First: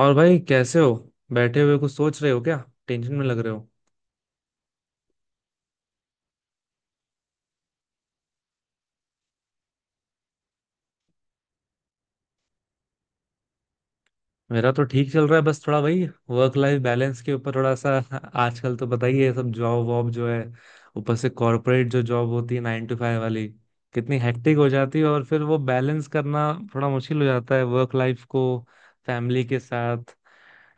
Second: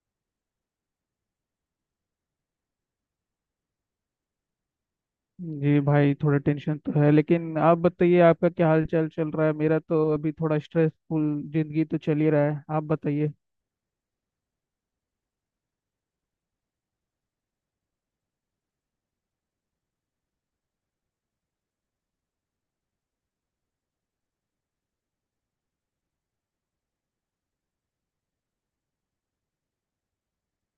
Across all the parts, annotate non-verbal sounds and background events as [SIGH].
और भाई कैसे हो? बैठे हुए कुछ सोच रहे हो क्या? टेंशन में लग रहे हो। जी भाई, थोड़ा टेंशन तो है। लेकिन आप बताइए, आपका क्या हाल चाल चल रहा है? मेरा तो अभी थोड़ा स्ट्रेसफुल जिंदगी तो चल ही रहा है। आप बताइए। मेरा तो ठीक चल रहा है, बस थोड़ा वही वर्क लाइफ बैलेंस के ऊपर थोड़ा सा [LAUGHS] आजकल तो पता ही है सब, जॉब वॉब जो है, ऊपर से कॉरपोरेट जो जॉब होती है 9 टू 5 वाली, कितनी हेक्टिक हो जाती है। और फिर वो बैलेंस करना थोड़ा मुश्किल हो जाता है, वर्क लाइफ को फैमिली के साथ,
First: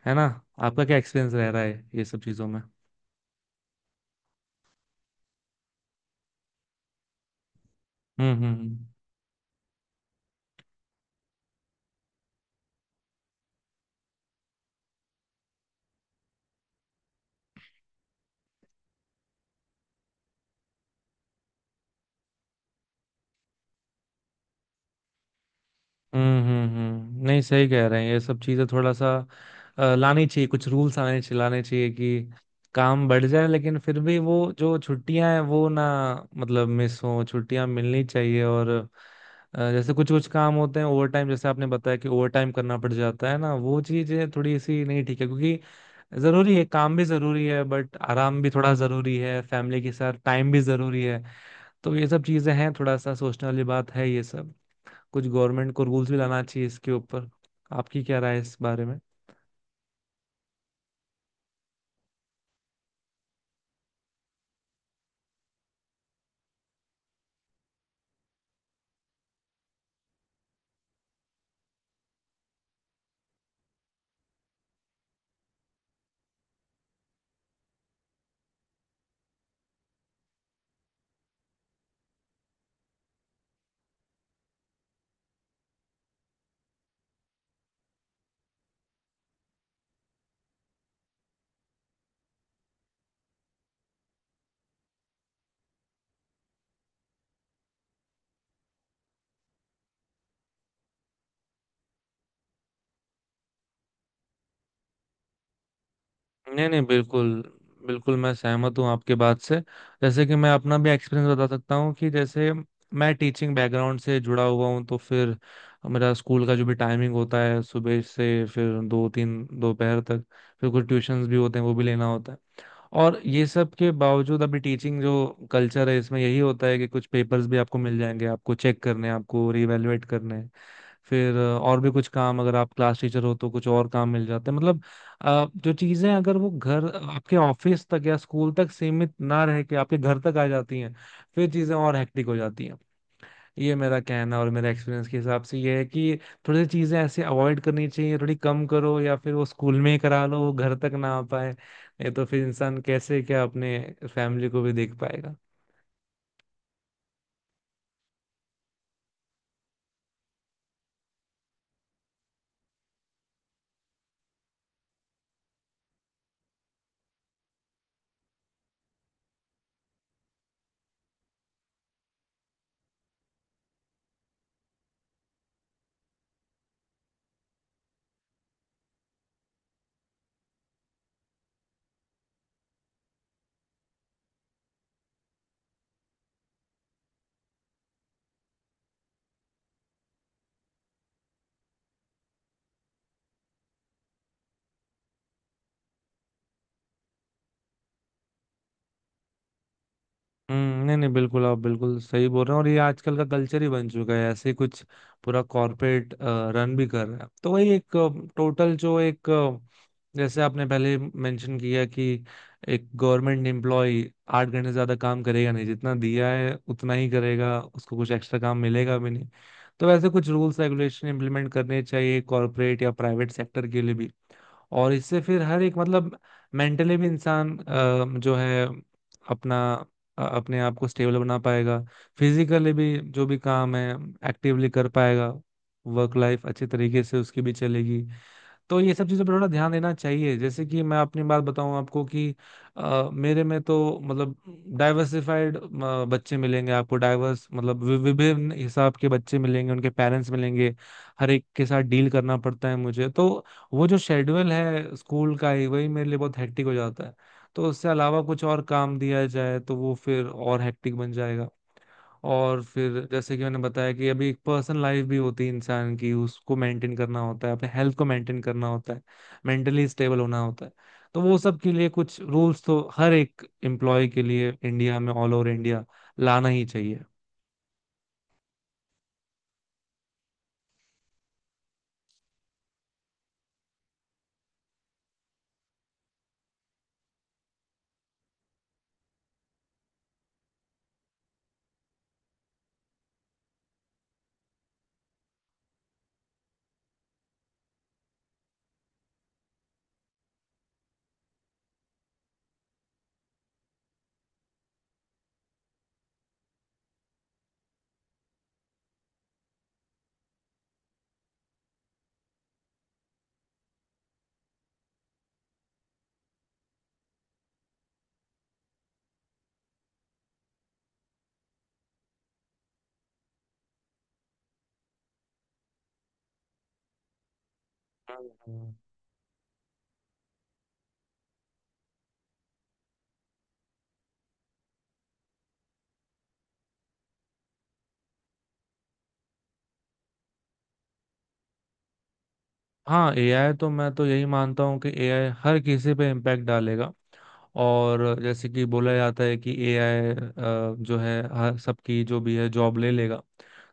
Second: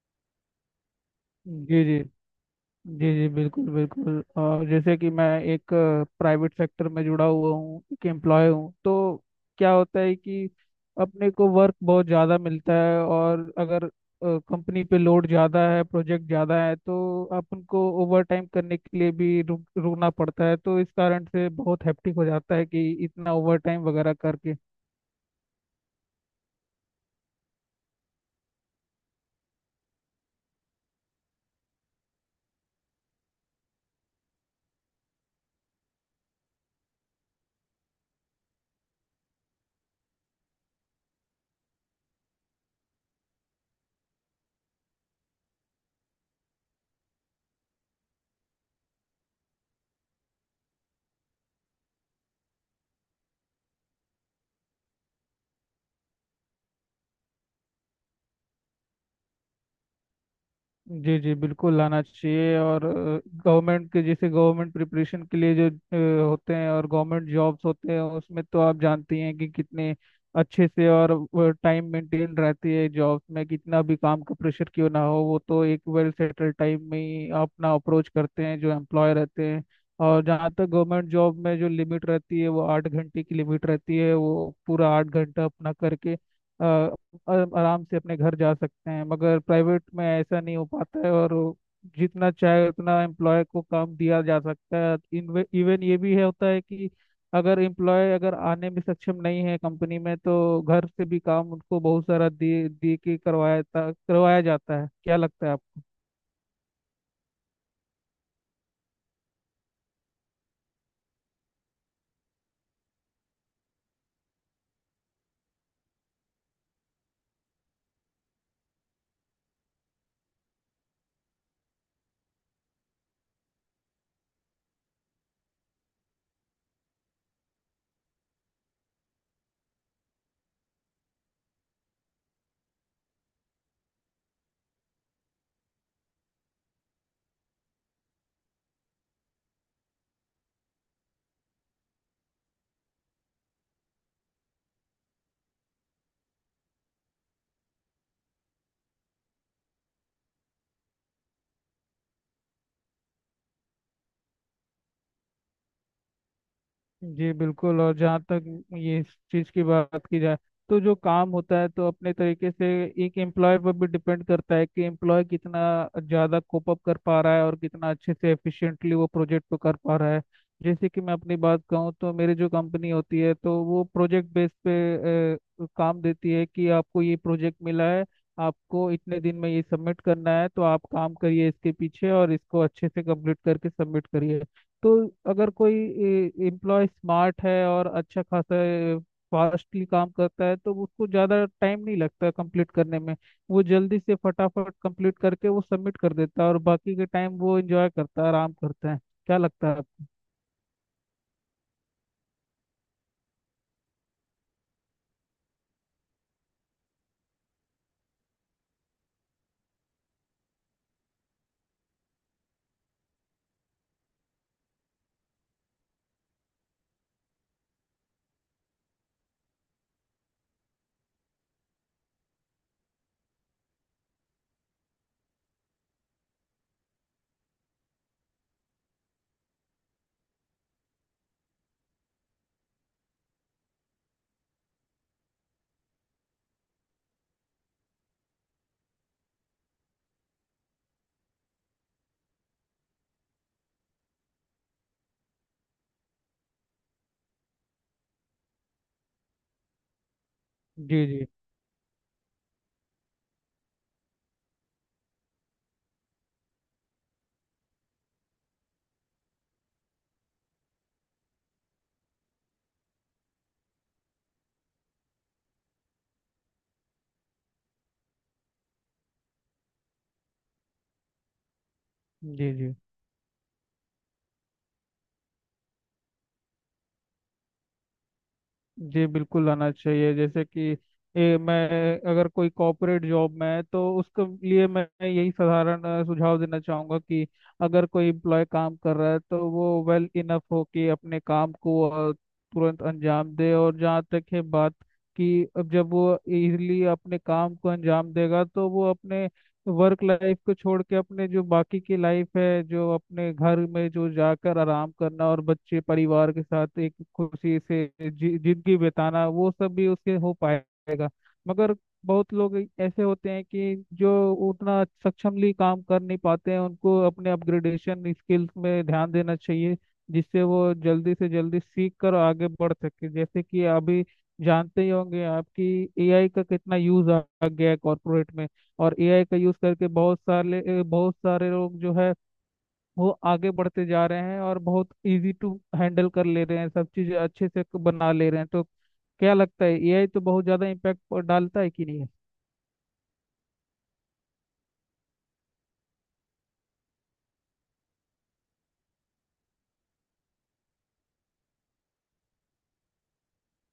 है ना? आपका क्या एक्सपीरियंस रह रहा जी, है जी। ये सब चीजों में? जी, जी। बिल्कुल बिल्कुल, और जैसे कि मैं एक प्राइवेट सेक्टर में जुड़ा हुआ हूँ, एक हम्म एम्प्लॉय हम्म हूँ। हम्म। तो क्या होता है कि अपने को वर्क बहुत ज़्यादा मिलता है। और अगर कंपनी पे लोड ज़्यादा है, प्रोजेक्ट ज़्यादा है, तो अपन को ओवर टाइम करने के लिए भी रुकना पड़ता है। तो इस कारण से बहुत हैप्टिक हो जाता है कि इतना ओवर टाइम वगैरह करके। नहीं, सही कह रहे हैं, ये सब चीजें थोड़ा सा लानी चाहिए। कुछ रूल्स आने चाहिए, लाने चाहिए कि काम बढ़ जाए, लेकिन फिर भी वो जो छुट्टियां हैं वो ना, मतलब मिस हो, छुट्टियां मिलनी चाहिए। और जैसे कुछ कुछ काम होते हैं ओवर टाइम, जैसे आपने बताया कि ओवर टाइम करना पड़ जाता है ना, वो चीजें थोड़ी सी नहीं ठीक है, क्योंकि जरूरी है, काम भी जरूरी है, बट आराम भी थोड़ा जरूरी है, फैमिली के साथ टाइम भी जरूरी है। तो ये सब चीजें हैं, थोड़ा सा सोचने वाली बात है ये सब। कुछ गवर्नमेंट को रूल्स भी लाना चाहिए इसके ऊपर। आपकी क्या राय है इस बारे में? जी, जी। बिल्कुल लाना चाहिए। और गवर्नमेंट के, जैसे गवर्नमेंट प्रिपरेशन के लिए जो होते हैं और गवर्नमेंट जॉब्स होते हैं, उसमें तो आप जानती हैं कि कितने अच्छे से और टाइम मेंटेन रहती है। जॉब्स में कितना भी काम का प्रेशर क्यों ना हो, वो तो एक वेल सेटल टाइम में ही अपना अप्रोच करते हैं जो एम्प्लॉय रहते हैं। और जहाँ तक गवर्नमेंट जॉब में जो लिमिट रहती है, वो 8 घंटे की लिमिट रहती है। वो पूरा 8 घंटा अपना करके आराम से अपने घर जा सकते हैं। मगर प्राइवेट में ऐसा नहीं हो पाता है, और वो जितना चाहे उतना एम्प्लॉय को काम दिया जा सकता है। इवन ये भी है होता है कि अगर एम्प्लॉय अगर आने में सक्षम नहीं है कंपनी में, तो घर से भी काम उनको बहुत सारा दे दे के करवाया करवाया जाता है। क्या लगता है आपको? नहीं नहीं, बिल्कुल बिल्कुल, मैं सहमत हूँ आपके बात से। जैसे कि मैं अपना भी एक्सपीरियंस बता सकता हूँ कि जैसे मैं टीचिंग बैकग्राउंड से जुड़ा हुआ हूँ, तो फिर मेरा स्कूल का जो भी टाइमिंग होता है सुबह से फिर दो तीन दोपहर तक, फिर कुछ ट्यूशंस भी होते हैं, वो भी लेना होता है। और ये सब के बावजूद अभी टीचिंग जो कल्चर है, इसमें यही होता है कि कुछ पेपर्स भी आपको मिल जाएंगे, आपको चेक करने हैं, आपको रिवेलुएट करने हैं। फिर और भी कुछ काम, अगर आप क्लास टीचर हो तो कुछ और काम मिल जाते हैं, मतलब जो चीजें अगर वो घर, आपके ऑफिस तक या स्कूल तक सीमित ना रह के आपके घर तक आ जाती हैं, फिर चीजें और हेक्टिक हो जाती हैं। ये मेरा कहना और मेरा एक्सपीरियंस के हिसाब से ये है कि थोड़ी सी चीजें ऐसे अवॉइड करनी चाहिए, थोड़ी कम करो या फिर वो स्कूल में ही करा लो, वो घर तक ना आ पाए, नहीं तो फिर इंसान कैसे क्या अपने फैमिली को भी देख पाएगा। जी बिल्कुल। और जहाँ तक ये इस चीज़ की बात की जाए, तो जो काम होता है, तो अपने तरीके से एक एम्प्लॉय पर भी डिपेंड करता है कि एम्प्लॉय कितना ज़्यादा कोप अप कर पा रहा है और कितना अच्छे से एफिशिएंटली वो प्रोजेक्ट को कर पा रहा है। जैसे कि मैं अपनी बात कहूँ, तो मेरी जो कंपनी होती है, तो वो प्रोजेक्ट बेस पे काम देती है कि आपको ये प्रोजेक्ट मिला है, आपको इतने दिन में ये सबमिट करना है, तो आप काम करिए इसके पीछे और इसको अच्छे से कंप्लीट करके सबमिट करिए। तो अगर कोई एम्प्लॉय स्मार्ट है और अच्छा खासा फास्टली काम करता है, तो उसको ज़्यादा टाइम नहीं लगता कंप्लीट करने में। वो जल्दी से फटाफट कंप्लीट करके वो सबमिट कर देता है, और बाकी के टाइम वो एंजॉय करता है, आराम करता है। क्या लगता है आपको? हम्म, नहीं नहीं, बिल्कुल आप बिल्कुल सही बोल रहे हैं। और ये आजकल का कल्चर ही बन चुका है ऐसे ही कुछ, पूरा कॉर्पोरेट रन भी कर रहा है तो वही एक टोटल जो एक जैसे आपने पहले मेंशन किया कि एक गवर्नमेंट एम्प्लॉय 8 घंटे से ज्यादा काम करेगा नहीं, जितना दिया है उतना ही करेगा, उसको कुछ एक्स्ट्रा काम मिलेगा भी नहीं। तो वैसे कुछ रूल्स रेगुलेशन इंप्लीमेंट करने चाहिए कॉर्पोरेट या प्राइवेट सेक्टर के लिए भी। और इससे फिर हर एक, मतलब मेंटली भी इंसान जो है अपना, अपने आप को स्टेबल बना पाएगा, फिजिकली भी जो भी काम है एक्टिवली कर पाएगा, वर्क लाइफ अच्छे तरीके से उसकी भी चलेगी। तो ये सब चीज़ों पर थोड़ा ध्यान देना चाहिए। जैसे कि मैं अपनी बात बताऊं आपको कि मेरे में तो, मतलब डाइवर्सिफाइड बच्चे मिलेंगे आपको, डाइवर्स मतलब विभिन्न हिसाब के बच्चे मिलेंगे, उनके पेरेंट्स मिलेंगे, जी, जी। हर एक के साथ डील करना पड़ता है मुझे तो। वो जो शेड्यूल है स्कूल का ही, वही मेरे लिए बहुत हेक्टिक हो जाता है। तो उससे अलावा कुछ और काम दिया जाए तो वो फिर और हेक्टिक बन जाएगा। और फिर जैसे कि मैंने बताया कि अभी एक पर्सनल लाइफ भी होती है इंसान की, उसको मेंटेन करना होता है, अपने हेल्थ को मेंटेन करना होता है, मेंटली स्टेबल होना होता है। तो वो सब के लिए कुछ जी, रूल्स जी। तो हर एक एम्प्लॉय के लिए इंडिया में, ऑल ओवर इंडिया लाना ही चाहिए। जी बिल्कुल आना चाहिए। जैसे कि ये मैं, अगर कोई कॉर्पोरेट जॉब में है तो उसके लिए मैं यही साधारण सुझाव देना चाहूँगा कि अगर कोई एम्प्लॉय काम कर रहा है तो वो वेल इनफ हो कि अपने काम को तुरंत अंजाम दे। और जहाँ तक है बात, कि अब जब वो इजीली अपने काम को अंजाम देगा, तो वो अपने वर्क लाइफ को छोड़ के अपने जो बाकी की लाइफ है, जो अपने घर में जो जाकर आराम करना और बच्चे परिवार के साथ एक खुशी से जिंदगी बिताना, वो सब भी उससे हो पाएगा। मगर बहुत लोग ऐसे होते हैं कि जो उतना सक्षमली काम कर नहीं पाते हैं। उनको अपने अपग्रेडेशन स्किल्स में ध्यान देना चाहिए, जिससे वो जल्दी से जल्दी सीख कर आगे बढ़ सके। जैसे कि अभी जानते ही होंगे आपकी, एआई का कितना यूज आ आ गया है हम्म, कॉर्पोरेट में। हम्म। और एआई का यूज करके बहुत सारे लोग जो है, वो आगे बढ़ते जा रहे हैं और बहुत इजी टू हैंडल कर ले रहे हैं, सब चीज़ अच्छे से बना ले रहे हैं। तो क्या लगता है, एआई तो बहुत ज़्यादा इम्पैक्ट डालता है कि नहीं? हाँ, एआई तो, मैं तो यही मानता हूँ कि एआई हर किसी पे इम्पैक्ट डालेगा। और जैसे कि बोला जाता है कि एआई जो है हर सबकी जो भी है जॉब ले लेगा,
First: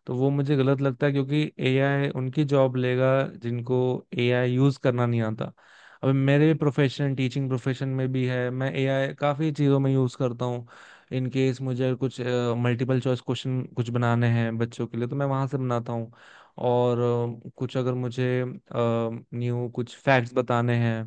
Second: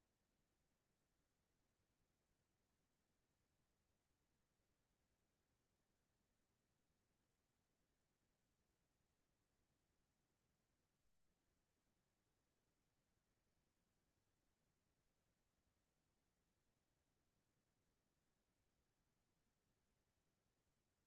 तो वो मुझे गलत लगता है, क्योंकि एआई उनकी जॉब लेगा जिनको एआई यूज करना नहीं आता। अब मेरे प्रोफेशन, टीचिंग प्रोफेशन में भी है, मैं एआई काफी चीजों में यूज करता हूँ। इन केस मुझे कुछ मल्टीपल चॉइस क्वेश्चन कुछ बनाने हैं बच्चों के लिए, तो मैं वहां से बनाता हूँ। और कुछ अगर मुझे न्यू कुछ फैक्ट्स बताने हैं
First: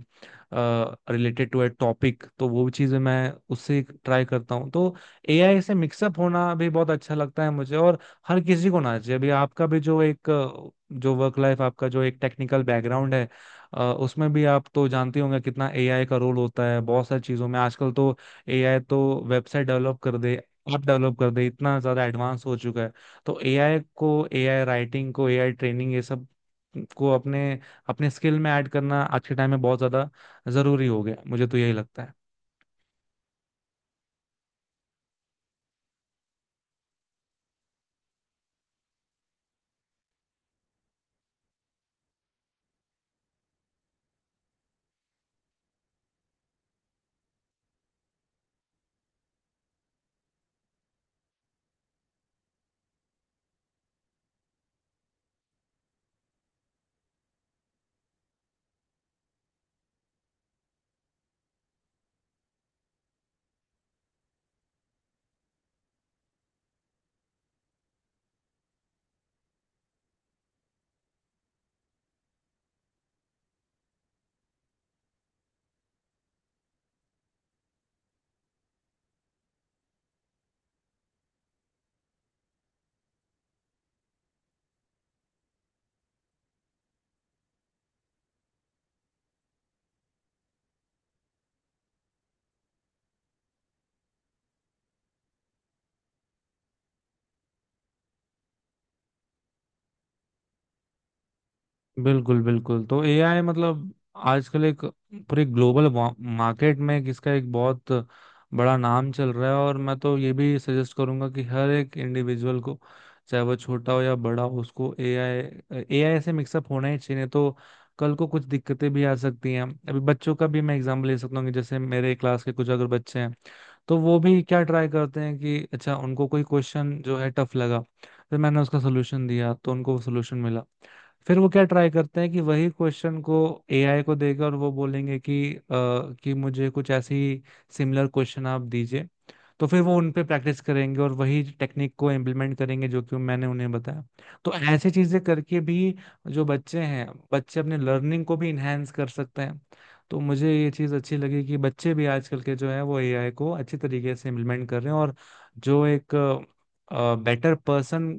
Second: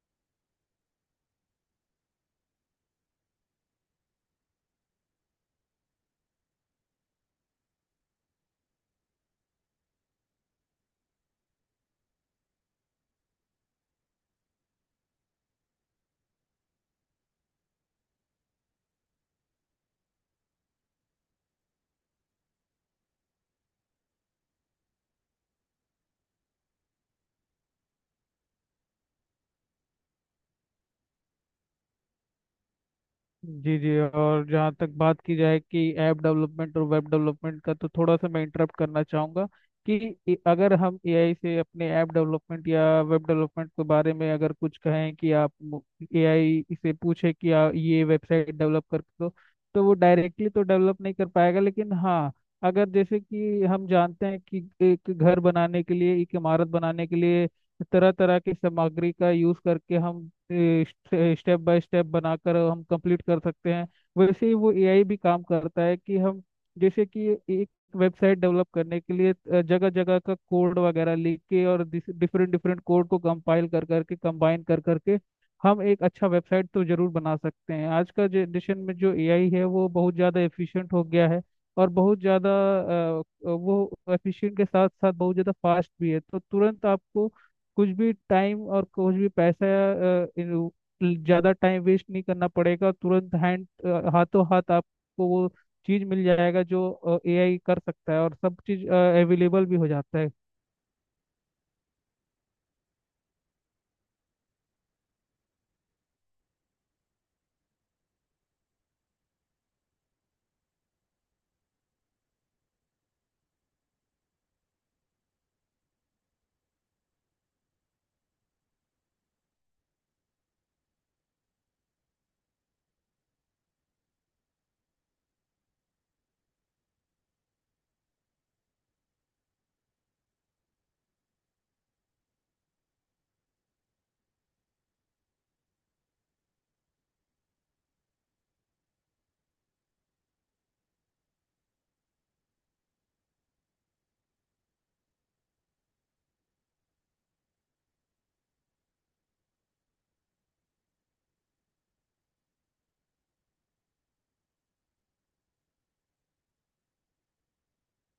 रिलेटेड टू ए टॉपिक, तो वो चीज़ें मैं उससे ट्राई करता हूँ। तो एआई से मिक्सअप होना भी बहुत अच्छा लगता है मुझे, और हर किसी को ना चाहिए। अभी आपका भी जो एक जो वर्क लाइफ, आपका जो एक टेक्निकल बैकग्राउंड है, उसमें भी आप तो जानते होंगे कितना एआई का रोल होता है बहुत सारी चीजों में आजकल तो। एआई तो वेबसाइट डेवलप कर दे, ऐप डेवलप कर दे, इतना ज्यादा एडवांस हो चुका है। तो एआई को, एआई राइटिंग को, एआई ट्रेनिंग, ये सब को अपने, अपने स्किल में ऐड करना आज के टाइम में बहुत ज्यादा जरूरी हो गया, मुझे तो यही लगता है। जी, जी। और जहाँ तक बात की जाए कि ऐप डेवलपमेंट और वेब डेवलपमेंट का, तो थोड़ा सा मैं इंटरप्ट करना चाहूँगा कि अगर हम एआई से अपने ऐप डेवलपमेंट या वेब डेवलपमेंट के बारे में अगर कुछ कहें कि आप एआई से पूछे कि ये वेबसाइट डेवलप कर दो। तो वो डायरेक्टली तो डेवलप नहीं कर पाएगा। लेकिन हाँ, अगर जैसे कि हम जानते हैं कि एक घर बनाने के लिए, एक इमारत बनाने के लिए तरह तरह की सामग्री का यूज करके हम स्टेप बाय स्टेप बनाकर हम कंप्लीट कर सकते हैं। वैसे ही वो एआई भी काम करता है कि हम, जैसे कि एक वेबसाइट डेवलप करने के लिए जगह जगह का कोड वगैरह लिख के और डिफरेंट डिफरेंट कोड को कंपाइल कर करके कंबाइन कर करके हम एक अच्छा वेबसाइट तो जरूर बना सकते हैं। आज का जनरेशन में जो एआई है वो बहुत ज़्यादा एफिशिएंट हो गया है। और बहुत ज़्यादा वो एफिशिएंट के साथ साथ बहुत ज़्यादा फास्ट भी है। तो तुरंत आपको कुछ भी टाइम और कुछ भी पैसा, अ, इन- ज्यादा टाइम वेस्ट नहीं करना पड़ेगा। तुरंत हाथों हाथ आपको वो चीज मिल जाएगा जो एआई कर सकता है, और सब चीज अवेलेबल भी हो जाता है। बिल्कुल बिल्कुल, तो एआई मतलब आजकल एक पूरे ग्लोबल मार्केट में इसका एक बहुत बड़ा नाम चल रहा है। और मैं तो ये भी सजेस्ट करूंगा कि हर एक इंडिविजुअल को, चाहे वो छोटा हो या बड़ा हो, उसको एआई एआई से मिक्सअप होना ही चाहिए, नहीं तो कल को कुछ दिक्कतें भी आ सकती हैं। अभी बच्चों का भी मैं एग्जाम्पल ले सकता हूँ कि जैसे मेरे क्लास के कुछ अगर बच्चे हैं, तो वो भी क्या ट्राई करते हैं कि अच्छा उनको कोई क्वेश्चन जो है टफ लगा, फिर मैंने उसका सोल्यूशन दिया तो उनको वो सोल्यूशन मिला, फिर वो क्या ट्राई करते हैं कि वही क्वेश्चन को एआई को देगा और वो बोलेंगे कि कि मुझे कुछ ऐसी सिमिलर क्वेश्चन आप दीजिए। तो फिर वो उन पे प्रैक्टिस करेंगे और वही टेक्निक को इम्प्लीमेंट करेंगे जो कि मैंने उन्हें बताया। तो ऐसी चीजें करके भी जो बच्चे हैं, बच्चे अपने लर्निंग को भी इन्हेंस कर सकते हैं। तो मुझे ये चीज अच्छी लगी कि बच्चे भी आजकल के जो है वो एआई को अच्छी तरीके से इम्प्लीमेंट कर रहे हैं। और जो एक बेटर पर्सन, अ,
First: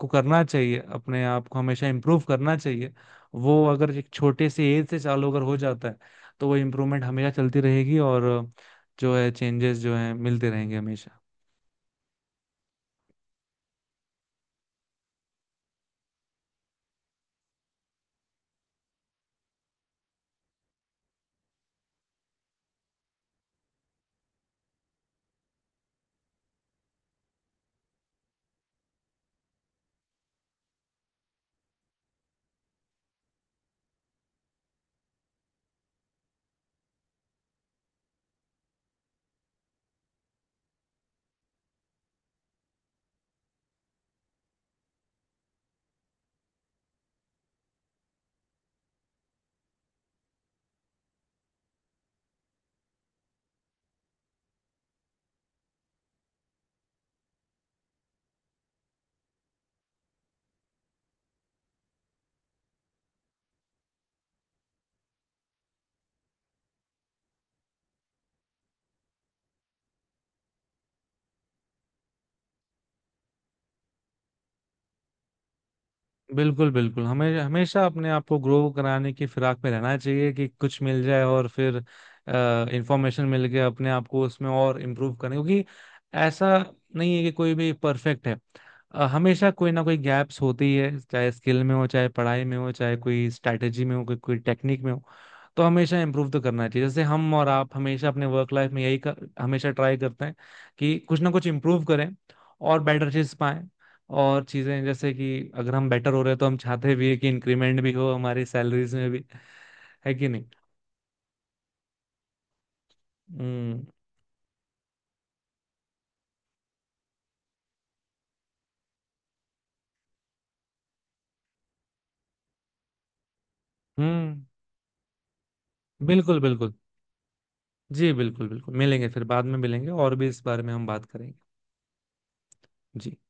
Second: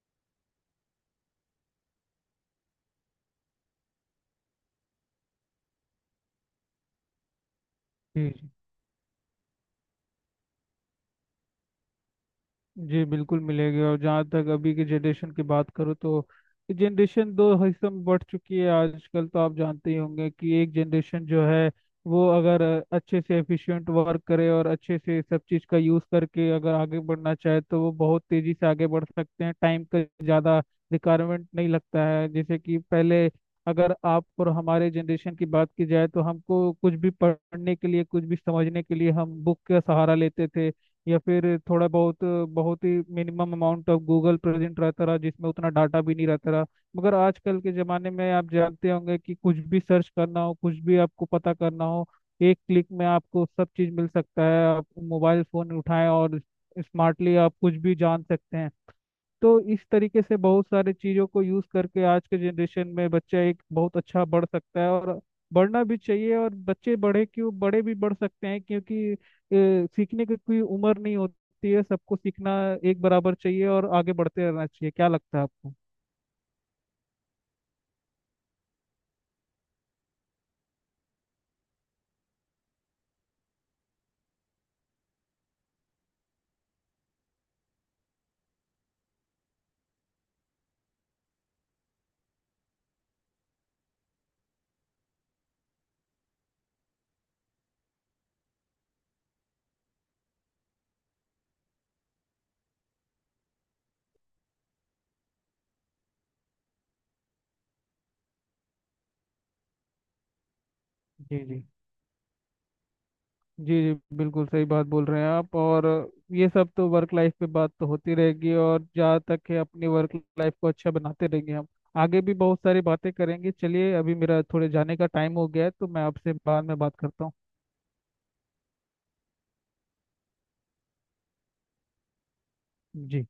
को करना चाहिए, अपने आप को हमेशा इम्प्रूव करना चाहिए। वो अगर एक छोटे से एज से चालू अगर हो जाता है, तो वो इम्प्रूवमेंट हमेशा चलती रहेगी और जी, जो है चेंजेस जो है मिलते रहेंगे हमेशा। जी। बिल्कुल मिलेगी। और जहाँ तक अभी की जनरेशन की बात करो, तो जनरेशन दो हिस्सों में बढ़ चुकी है आजकल। तो आप जानते ही होंगे कि एक जनरेशन जो है, वो अगर अच्छे से एफिशिएंट वर्क करे और अच्छे से सब चीज़ का यूज़ करके अगर आगे बढ़ना चाहे, तो वो बहुत तेज़ी से आगे बढ़ सकते हैं। टाइम का ज़्यादा रिक्वायरमेंट नहीं लगता है, जैसे कि पहले। अगर आप और हमारे जनरेशन की बात की जाए, तो हमको कुछ भी पढ़ने के लिए, कुछ भी समझने के लिए हम बुक का सहारा लेते थे। या फिर थोड़ा बहुत, बहुत ही minimum amount of Google present रहता रहा, जिसमें उतना डाटा भी नहीं रहता रहा। मगर आजकल के ज़माने में आप जानते होंगे कि कुछ भी सर्च करना हो, कुछ भी आपको पता करना हो, एक क्लिक में आपको सब चीज़ मिल सकता है। आप मोबाइल फ़ोन उठाएं और स्मार्टली आप कुछ भी जान सकते हैं। तो इस तरीके से बहुत सारे चीज़ों को यूज़ करके आज के जनरेशन में बच्चा एक बहुत अच्छा बढ़ सकता है, और बढ़ना भी चाहिए। और बच्चे बढ़े क्यों, बड़े भी बढ़ सकते हैं क्योंकि सीखने की कोई उम्र नहीं होती है। सबको सीखना एक बराबर चाहिए और आगे बढ़ते रहना चाहिए। क्या लगता है आपको? बिल्कुल बिल्कुल, हमें हमेशा अपने आप को ग्रो कराने की फिराक में रहना चाहिए कि कुछ मिल जाए और फिर इंफॉर्मेशन मिल गया, अपने आप को उसमें और इम्प्रूव करने, क्योंकि ऐसा नहीं है कि कोई भी परफेक्ट है। हमेशा कोई ना कोई गैप्स होती है, चाहे स्किल में हो, चाहे पढ़ाई में हो, चाहे कोई स्ट्रैटेजी में हो, कोई कोई टेक्निक में हो। तो हमेशा इम्प्रूव तो करना चाहिए, जैसे हम और आप हमेशा अपने वर्क लाइफ में यही हमेशा ट्राई करते हैं कि कुछ ना कुछ इम्प्रूव करें और बेटर चीज पाएं। और चीजें जैसे कि अगर हम बेटर हो रहे हैं तो हम चाहते भी है कि इंक्रीमेंट भी हो हमारी सैलरीज में भी, है कि नहीं? जी, जी। जी, हम्म जी। बिल्कुल सही बात बोल रहे हैं आप। और ये सब तो वर्क लाइफ पे बात तो होती रहेगी, और जहाँ तक है, अपनी वर्क लाइफ को अच्छा बनाते रहेंगे हम। आगे भी बहुत सारी बातें करेंगे। चलिए, अभी मेरा हम्म, थोड़े जाने का टाइम हो गया है, तो मैं आपसे बिल्कुल बाद बिल्कुल। में बात करता हूँ। जी बिल्कुल बिल्कुल, मिलेंगे फिर, बाद में मिलेंगे और भी इस बारे में हम बात करेंगे। जी। जी।